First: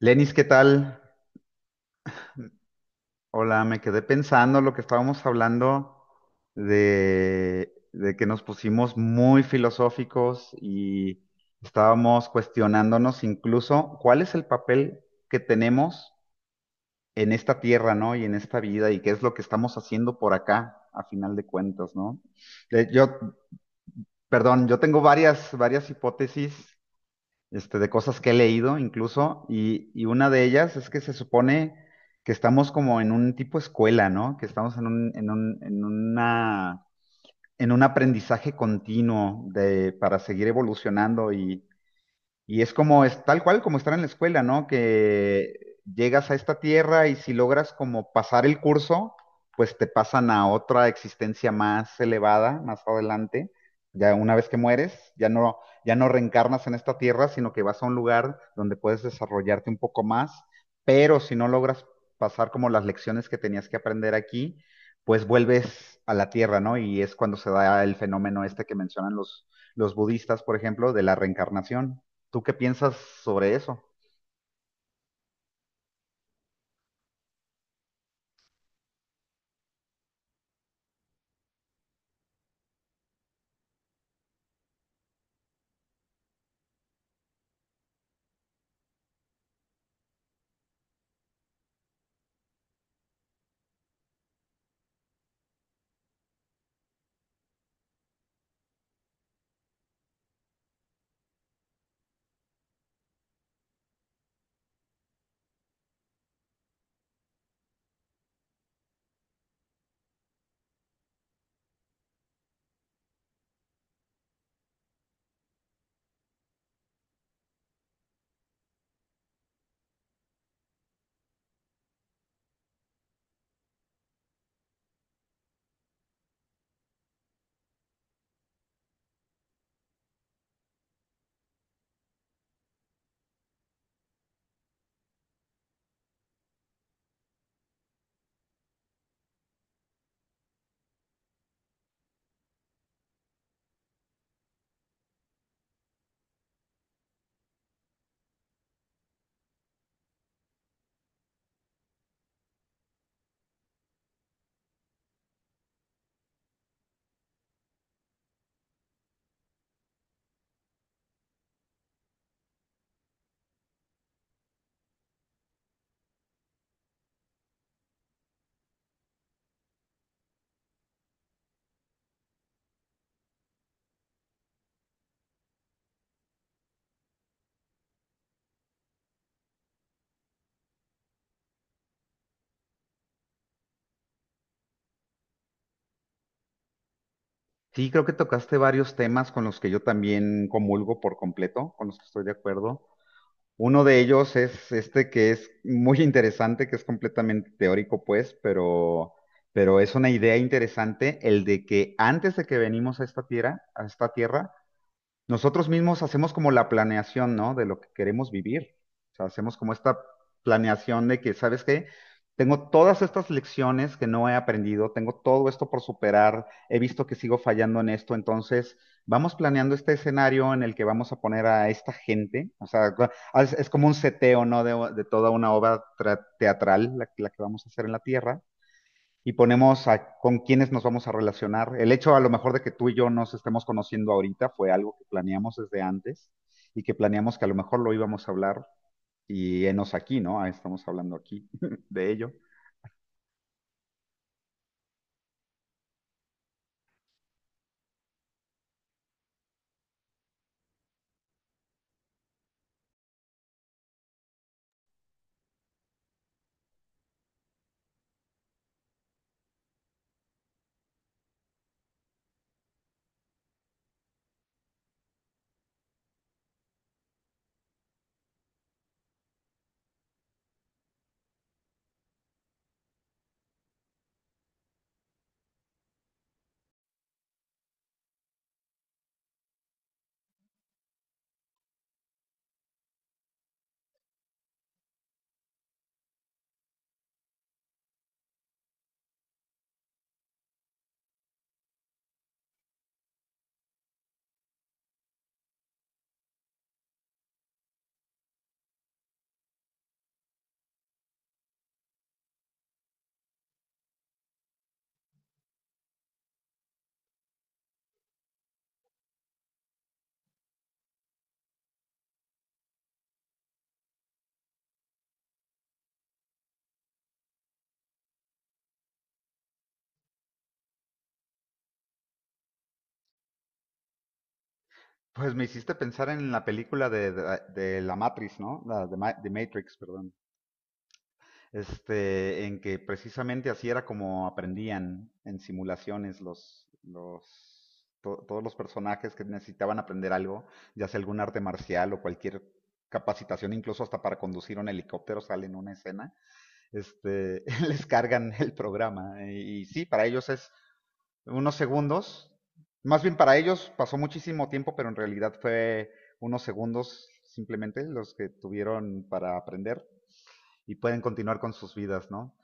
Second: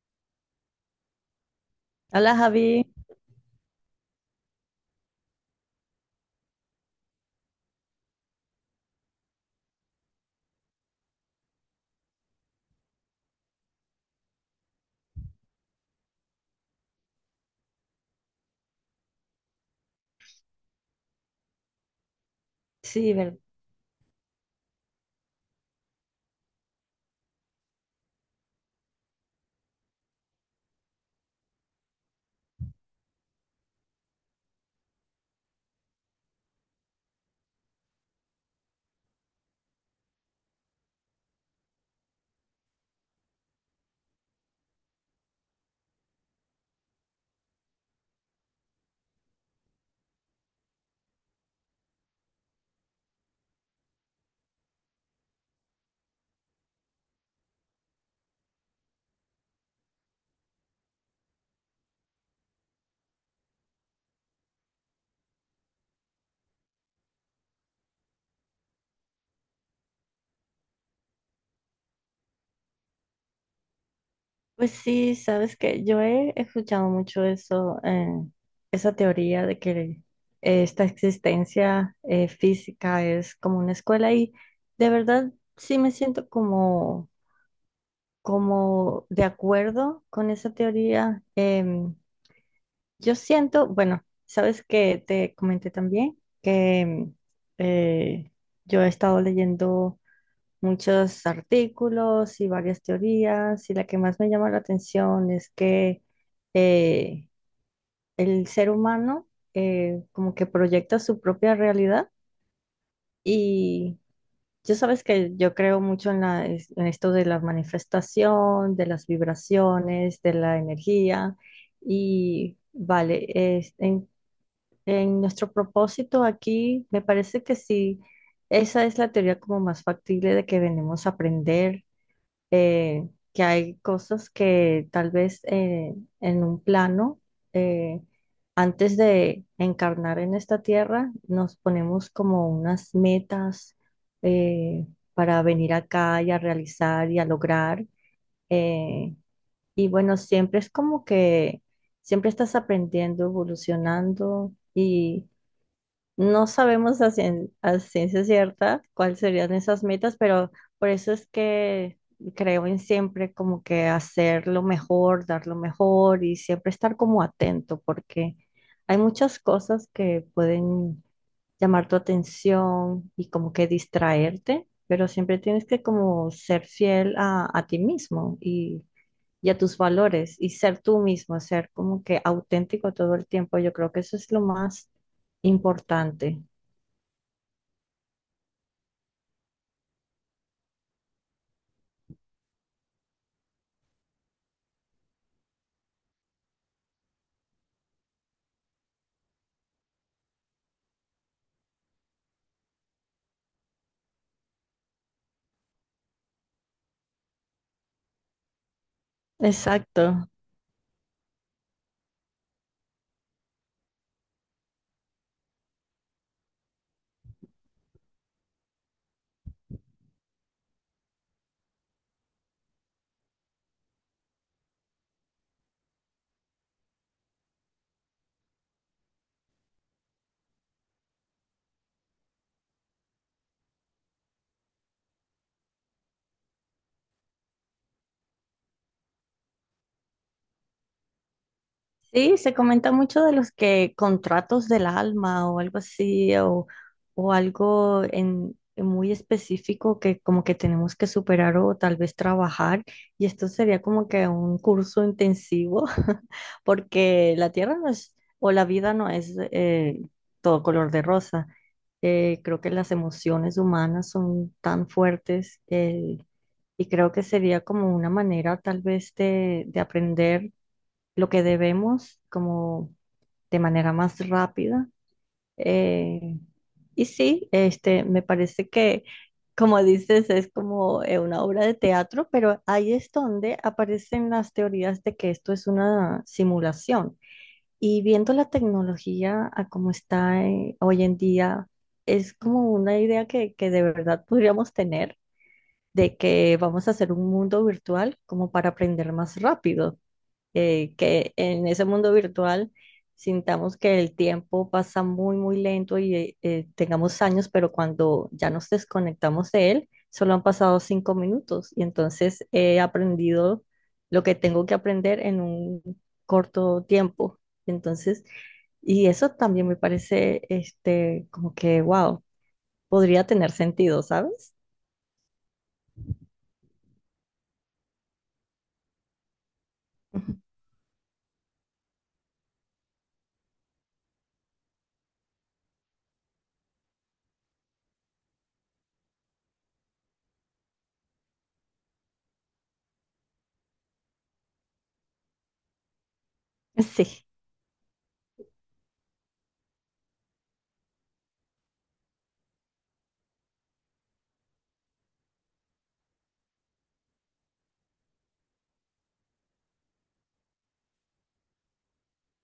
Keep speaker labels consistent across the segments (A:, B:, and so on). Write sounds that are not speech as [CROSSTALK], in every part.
A: Lenis, ¿qué tal?
B: Hola Javi,
A: Hola, me quedé pensando lo que estábamos hablando de que nos pusimos muy filosóficos y estábamos cuestionándonos incluso cuál es el papel que tenemos en esta tierra, ¿no? Y en esta vida y qué es lo que estamos haciendo por acá, a final de cuentas, ¿no? Eh, Yo,
B: sí, ver-
A: perdón, yo tengo varias hipótesis de cosas que he leído incluso, y una de ellas es que se supone que estamos como en un tipo escuela, ¿no? Que estamos en un aprendizaje continuo de, para seguir evolucionando y es como, es tal cual como estar en la escuela, ¿no? Que llegas a esta tierra y si logras como pasar el curso, pues te pasan a otra existencia más elevada, más adelante. Ya una vez que mueres, ya no reencarnas en esta tierra, sino que vas a un lugar donde puedes desarrollarte un poco más. Pero si no logras pasar como las lecciones que tenías que aprender aquí, pues vuelves a la tierra, ¿no? Y es cuando se da el fenómeno este que mencionan los budistas, por ejemplo, de la reencarnación. ¿Tú qué piensas sobre eso?
B: pues sí, sabes que yo he escuchado mucho eso, esa teoría de que esta existencia física es como una escuela y de verdad sí me siento como, como de acuerdo con esa teoría. Yo siento, bueno, sabes que te comenté también que eh, yo he estado leyendo muchos artículos y varias teorías, y la que más me llama la atención es que eh, el ser humano como que proyecta su propia realidad y yo sabes que yo creo mucho en la, en esto de la manifestación, de las vibraciones, de la energía y vale, es- en, en nuestro propósito aquí me parece que sí, esa es la teoría como más factible de que venimos a aprender, eh, que hay cosas que tal vez en un plano, eh, antes de encarnar en esta tierra, nos ponemos como unas metas eh, para venir acá y a realizar y a lograr. eh, y bueno, siempre es como que siempre estás aprendiendo, evolucionando y no sabemos a ciencia cierta cuáles serían esas metas, pero por eso es que creo en siempre como que hacer lo mejor, dar lo mejor y siempre estar como atento, porque hay muchas cosas que pueden llamar tu atención y como que distraerte, pero siempre tienes que como ser fiel a ti mismo y a tus valores y ser tú mismo, ser como que auténtico todo el tiempo. Yo creo que eso es lo más importante.
A: Sí, creo que tocaste varios temas con los que yo también comulgo por completo, con los que estoy de acuerdo. Uno de ellos es este que es muy [LAUGHS] interesante, que es completamente teórico, pues, pero es una idea interesante, el de que antes de que venimos a esta tierra, nosotros mismos hacemos como la planeación, ¿no? De lo que queremos vivir. O sea, hacemos como esta
B: Exacto.
A: planeación de que, ¿sabes qué? Tengo todas estas lecciones que no he aprendido, tengo todo esto por superar, he visto que sigo fallando en esto, entonces vamos planeando este escenario en el que vamos a poner a esta gente, o sea, es como un seteo, ¿no? De toda una obra teatral, la que vamos a hacer en la Tierra y ponemos a, con quiénes nos vamos a relacionar. El hecho a lo mejor de que tú y yo nos estemos conociendo ahorita fue algo que planeamos desde antes y que planeamos que a lo mejor lo íbamos a hablar y enos aquí, ¿no? Ah, estamos hablando aquí [LAUGHS] de ello.
B: Sí, se comenta mucho de los que contratos del alma o algo así, o algo en muy específico que como que tenemos que superar o tal vez trabajar. Y esto sería como que un curso intensivo, [LAUGHS] porque la tierra no es, o la vida no es todo color de rosa. Creo que las emociones humanas son tan fuertes y creo que sería como una manera tal vez de aprender lo que debemos como de manera más rápida. Eh, y sí, este, me parece que, como dices, es como una obra de teatro, pero ahí es donde aparecen las teorías de que esto es una simulación. Y viendo la tecnología a cómo está hoy en día, es como una idea que de verdad podríamos tener de que vamos a hacer un mundo virtual como para aprender más rápido, que en ese mundo virtual sintamos que el tiempo pasa muy, muy lento y tengamos años, pero cuando ya nos desconectamos de él, solo han pasado 5 minutos y entonces he aprendido lo que tengo que aprender en un corto tiempo. Entonces, y eso también me parece, este, como que, wow, podría tener sentido, ¿sabes?
A: Pues me hiciste pensar en la película de la Matrix, ¿no? La de, de Matrix, perdón.
B: [LAUGHS]
A: En que precisamente así era como aprendían en simulaciones todos los personajes que necesitaban aprender algo, ya sea algún arte marcial o cualquier capacitación, incluso hasta para conducir un helicóptero sale en una escena,
B: Sí.
A: este, [LAUGHS] les cargan el programa. Y sí, para ellos es unos segundos, más bien para ellos pasó muchísimo tiempo, pero en realidad fue unos segundos simplemente los que tuvieron para aprender y pueden continuar con sus vidas, ¿no?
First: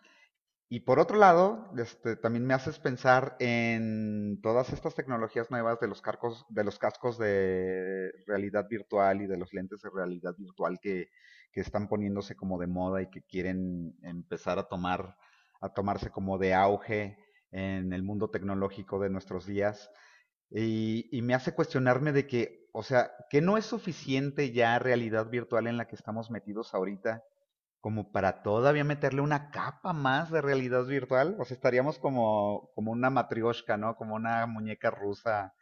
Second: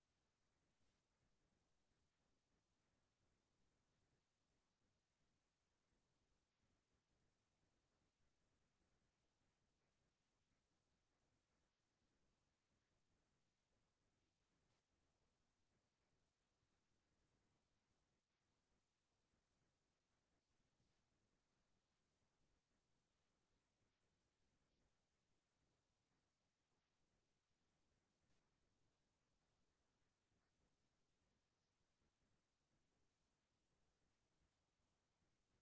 A: Y por otro lado, también me haces pensar en todas estas tecnologías nuevas de los carcos, de los cascos de realidad virtual y de los lentes de realidad virtual que están poniéndose como de moda y que quieren empezar a a tomarse como de auge en el mundo tecnológico de nuestros días. Y me hace cuestionarme de que, o sea, que no es suficiente ya realidad virtual en la que estamos metidos ahorita como para todavía meterle una capa más de realidad virtual. O sea, estaríamos como, como una matrioshka, ¿no? Como una muñeca rusa,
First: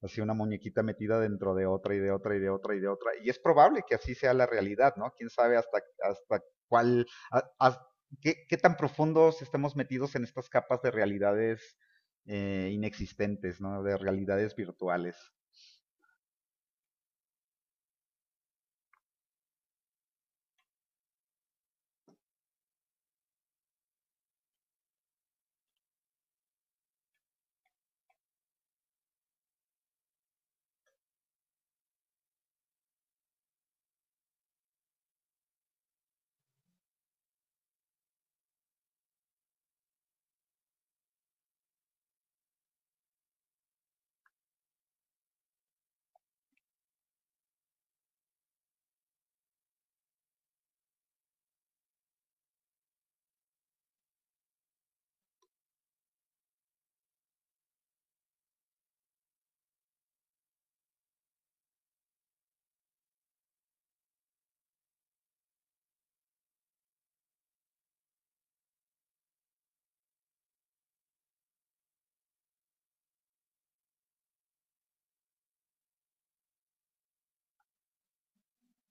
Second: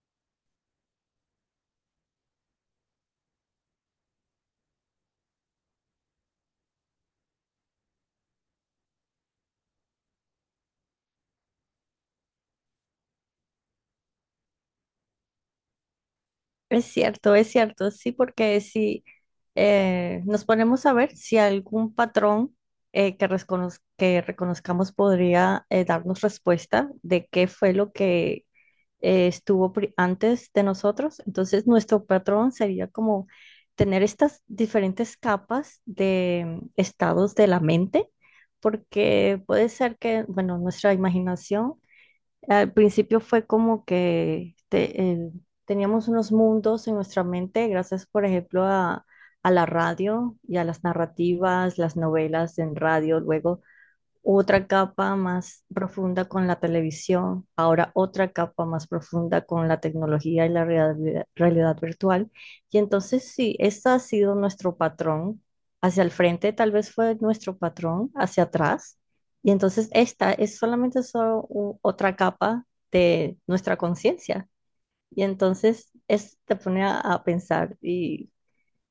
A: así una muñequita metida dentro de otra y de otra y de otra y de otra. Y es probable que así sea la realidad, ¿no? Quién sabe hasta cuál, a- a- qué tan profundos estemos metidos en estas capas de realidades inexistentes, ¿no? De realidades virtuales.
B: Es cierto, sí, porque si nos ponemos a ver si algún patrón que reconozcamos podría darnos respuesta de qué fue lo que antes de nosotros, entonces nuestro patrón sería como tener estas diferentes capas de estados de la mente, porque puede ser que, bueno, nuestra imaginación al principio fue como que este, teníamos unos mundos en nuestra mente, gracias, por ejemplo, a la radio y a las narrativas, las novelas en radio. Luego otra capa más profunda con la televisión, ahora otra capa más profunda con la tecnología y la realidad virtual. Y entonces sí, ese ha sido nuestro patrón. Hacia el frente tal vez fue nuestro patrón, hacia atrás. Y entonces esta es solamente otra capa de nuestra conciencia. Y entonces es, te pone a pensar y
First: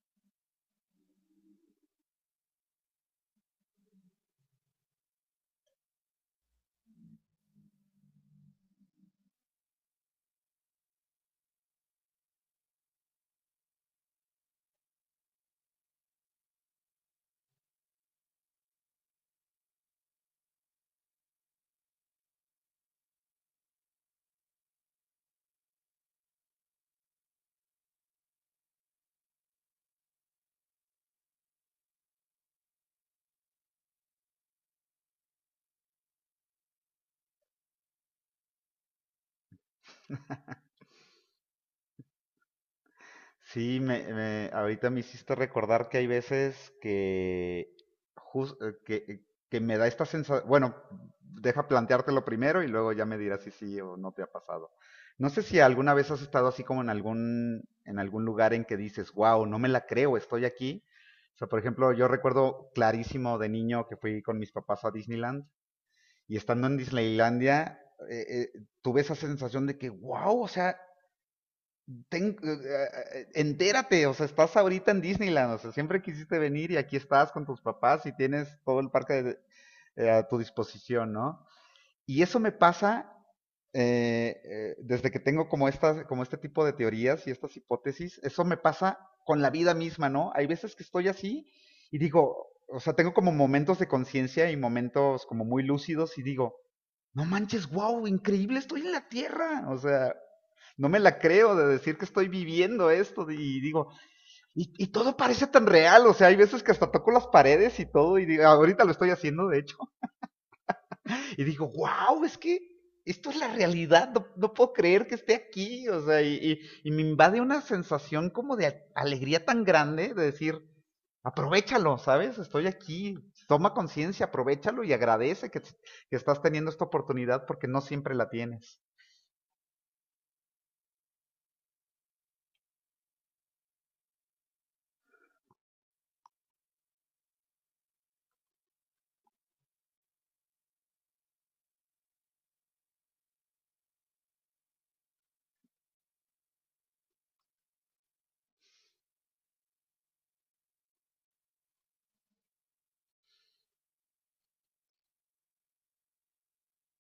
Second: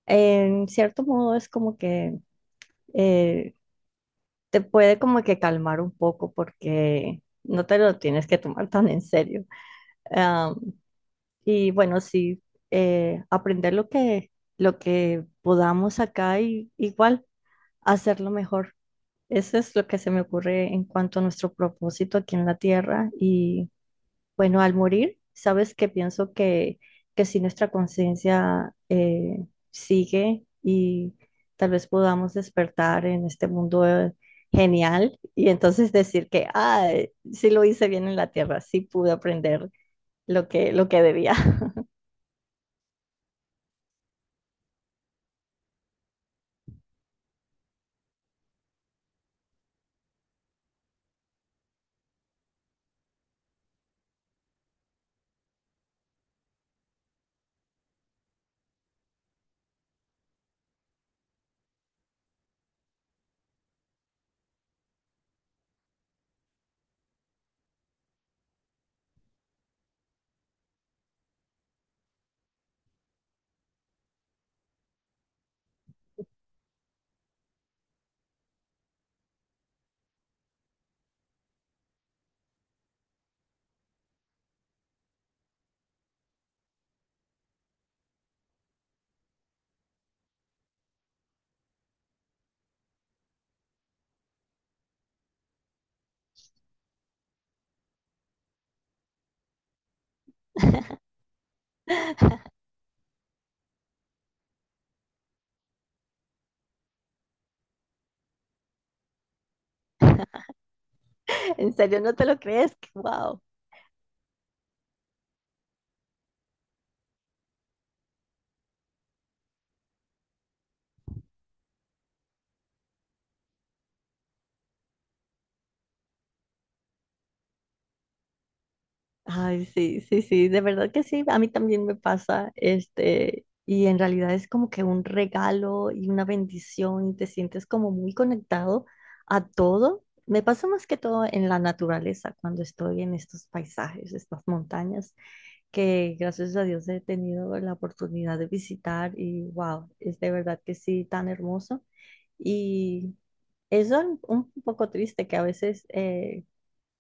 B: en cierto modo es como que eh, te puede como que calmar un poco porque no te lo tienes que tomar [LAUGHS] tan en serio. Am, y bueno, sí, aprender lo que podamos acá y igual hacerlo mejor. Eso es lo que se me ocurre en cuanto a nuestro propósito aquí en la Tierra y bueno, al morir, sabes que pienso que si nuestra conciencia sigue y tal vez podamos despertar en este mundo genial y entonces decir que, ah, sí lo hice bien en la tierra, sí pude aprender lo que debía.
A: Sí, ahorita me hiciste recordar que hay veces que, jus- eh, que, que me da esta sensación, bueno, deja planteártelo primero y luego ya me dirás si sí o no te ha pasado. No sé si alguna vez has estado así como en algún lugar en que dices, wow, no me la creo, estoy aquí. O sea, por ejemplo, yo recuerdo clarísimo de niño que fui con mis papás a Disneyland y estando en Disneylandia, eh, tuve esa sensación de que, wow, o sea, ten- eh, entérate, o sea, estás ahorita en Disneyland, o sea, siempre quisiste venir y aquí estás con tus papás y tienes todo el parque a tu disposición, ¿no? Y eso me pasa desde que tengo como, estas, como este tipo de teorías y estas hipótesis, eso me pasa con la vida misma, ¿no? Hay veces que estoy así y digo, o sea, tengo como momentos de conciencia y momentos como muy lúcidos y digo, no manches, wow, increíble, estoy en la Tierra. O sea, no me la creo de decir que estoy
B: [LAUGHS]
A: viviendo esto y digo, y todo parece tan real, o sea, hay veces que hasta toco las paredes y todo y digo, ahorita lo estoy haciendo, de hecho, y digo,
B: En serio, ¿no
A: wow,
B: te
A: es
B: lo
A: que
B: crees?
A: esto es
B: Wow.
A: la realidad, no, no puedo creer que esté aquí, o sea, y me invade una sensación como de alegría tan grande de decir, aprovechalo, ¿sabes? Estoy aquí, toma conciencia, aprovechalo y agradece que estás teniendo esta oportunidad porque no siempre la tienes.
B: Ay, sí, sí, sí, de verdad que sí, a mí también me pasa, este, y en realidad es como que un regalo y una bendición, y te sientes como muy conectado a todo. Me pasa más que todo en la naturaleza, cuando estoy en estos paisajes, estas montañas, que gracias a Dios he tenido la oportunidad de visitar y wow, es de verdad que sí, tan hermoso. Y es un poco triste que a veces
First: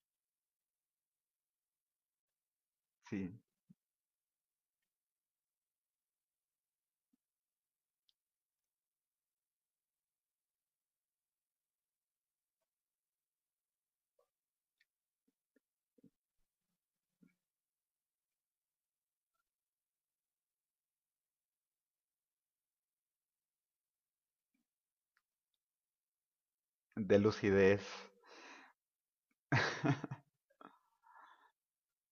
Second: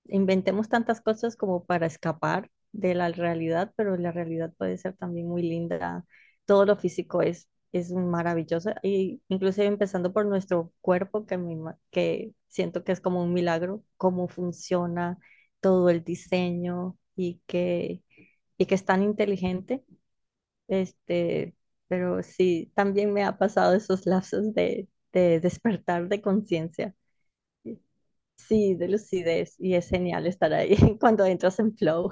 B: inventemos tantas cosas como para escapar de la
A: Sí,
B: realidad, pero la realidad puede ser también muy linda. Todo lo físico es maravilloso, y inclusive empezando por nuestro cuerpo, que, que siento que es como un milagro, cómo funciona todo el diseño y que es tan inteligente. Este, pero sí, también me ha pasado esos lapsos de despertar de conciencia.
A: de lucidez.
B: Sí, de lucidez y es genial estar ahí [LAUGHS] cuando entras en flow.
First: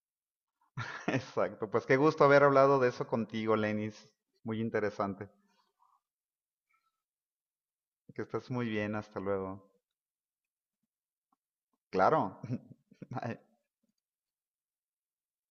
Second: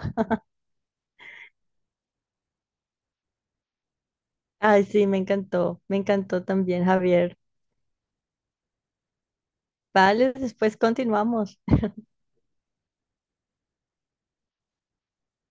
A: [LAUGHS] Exacto, pues qué gusto haber hablado de eso contigo, Lenis. Muy
B: Ay, sí,
A: interesante.
B: me encantó también, Javier.
A: Que estés muy bien, hasta luego.
B: Vale, después continuamos.
A: Claro. [LAUGHS] Bye.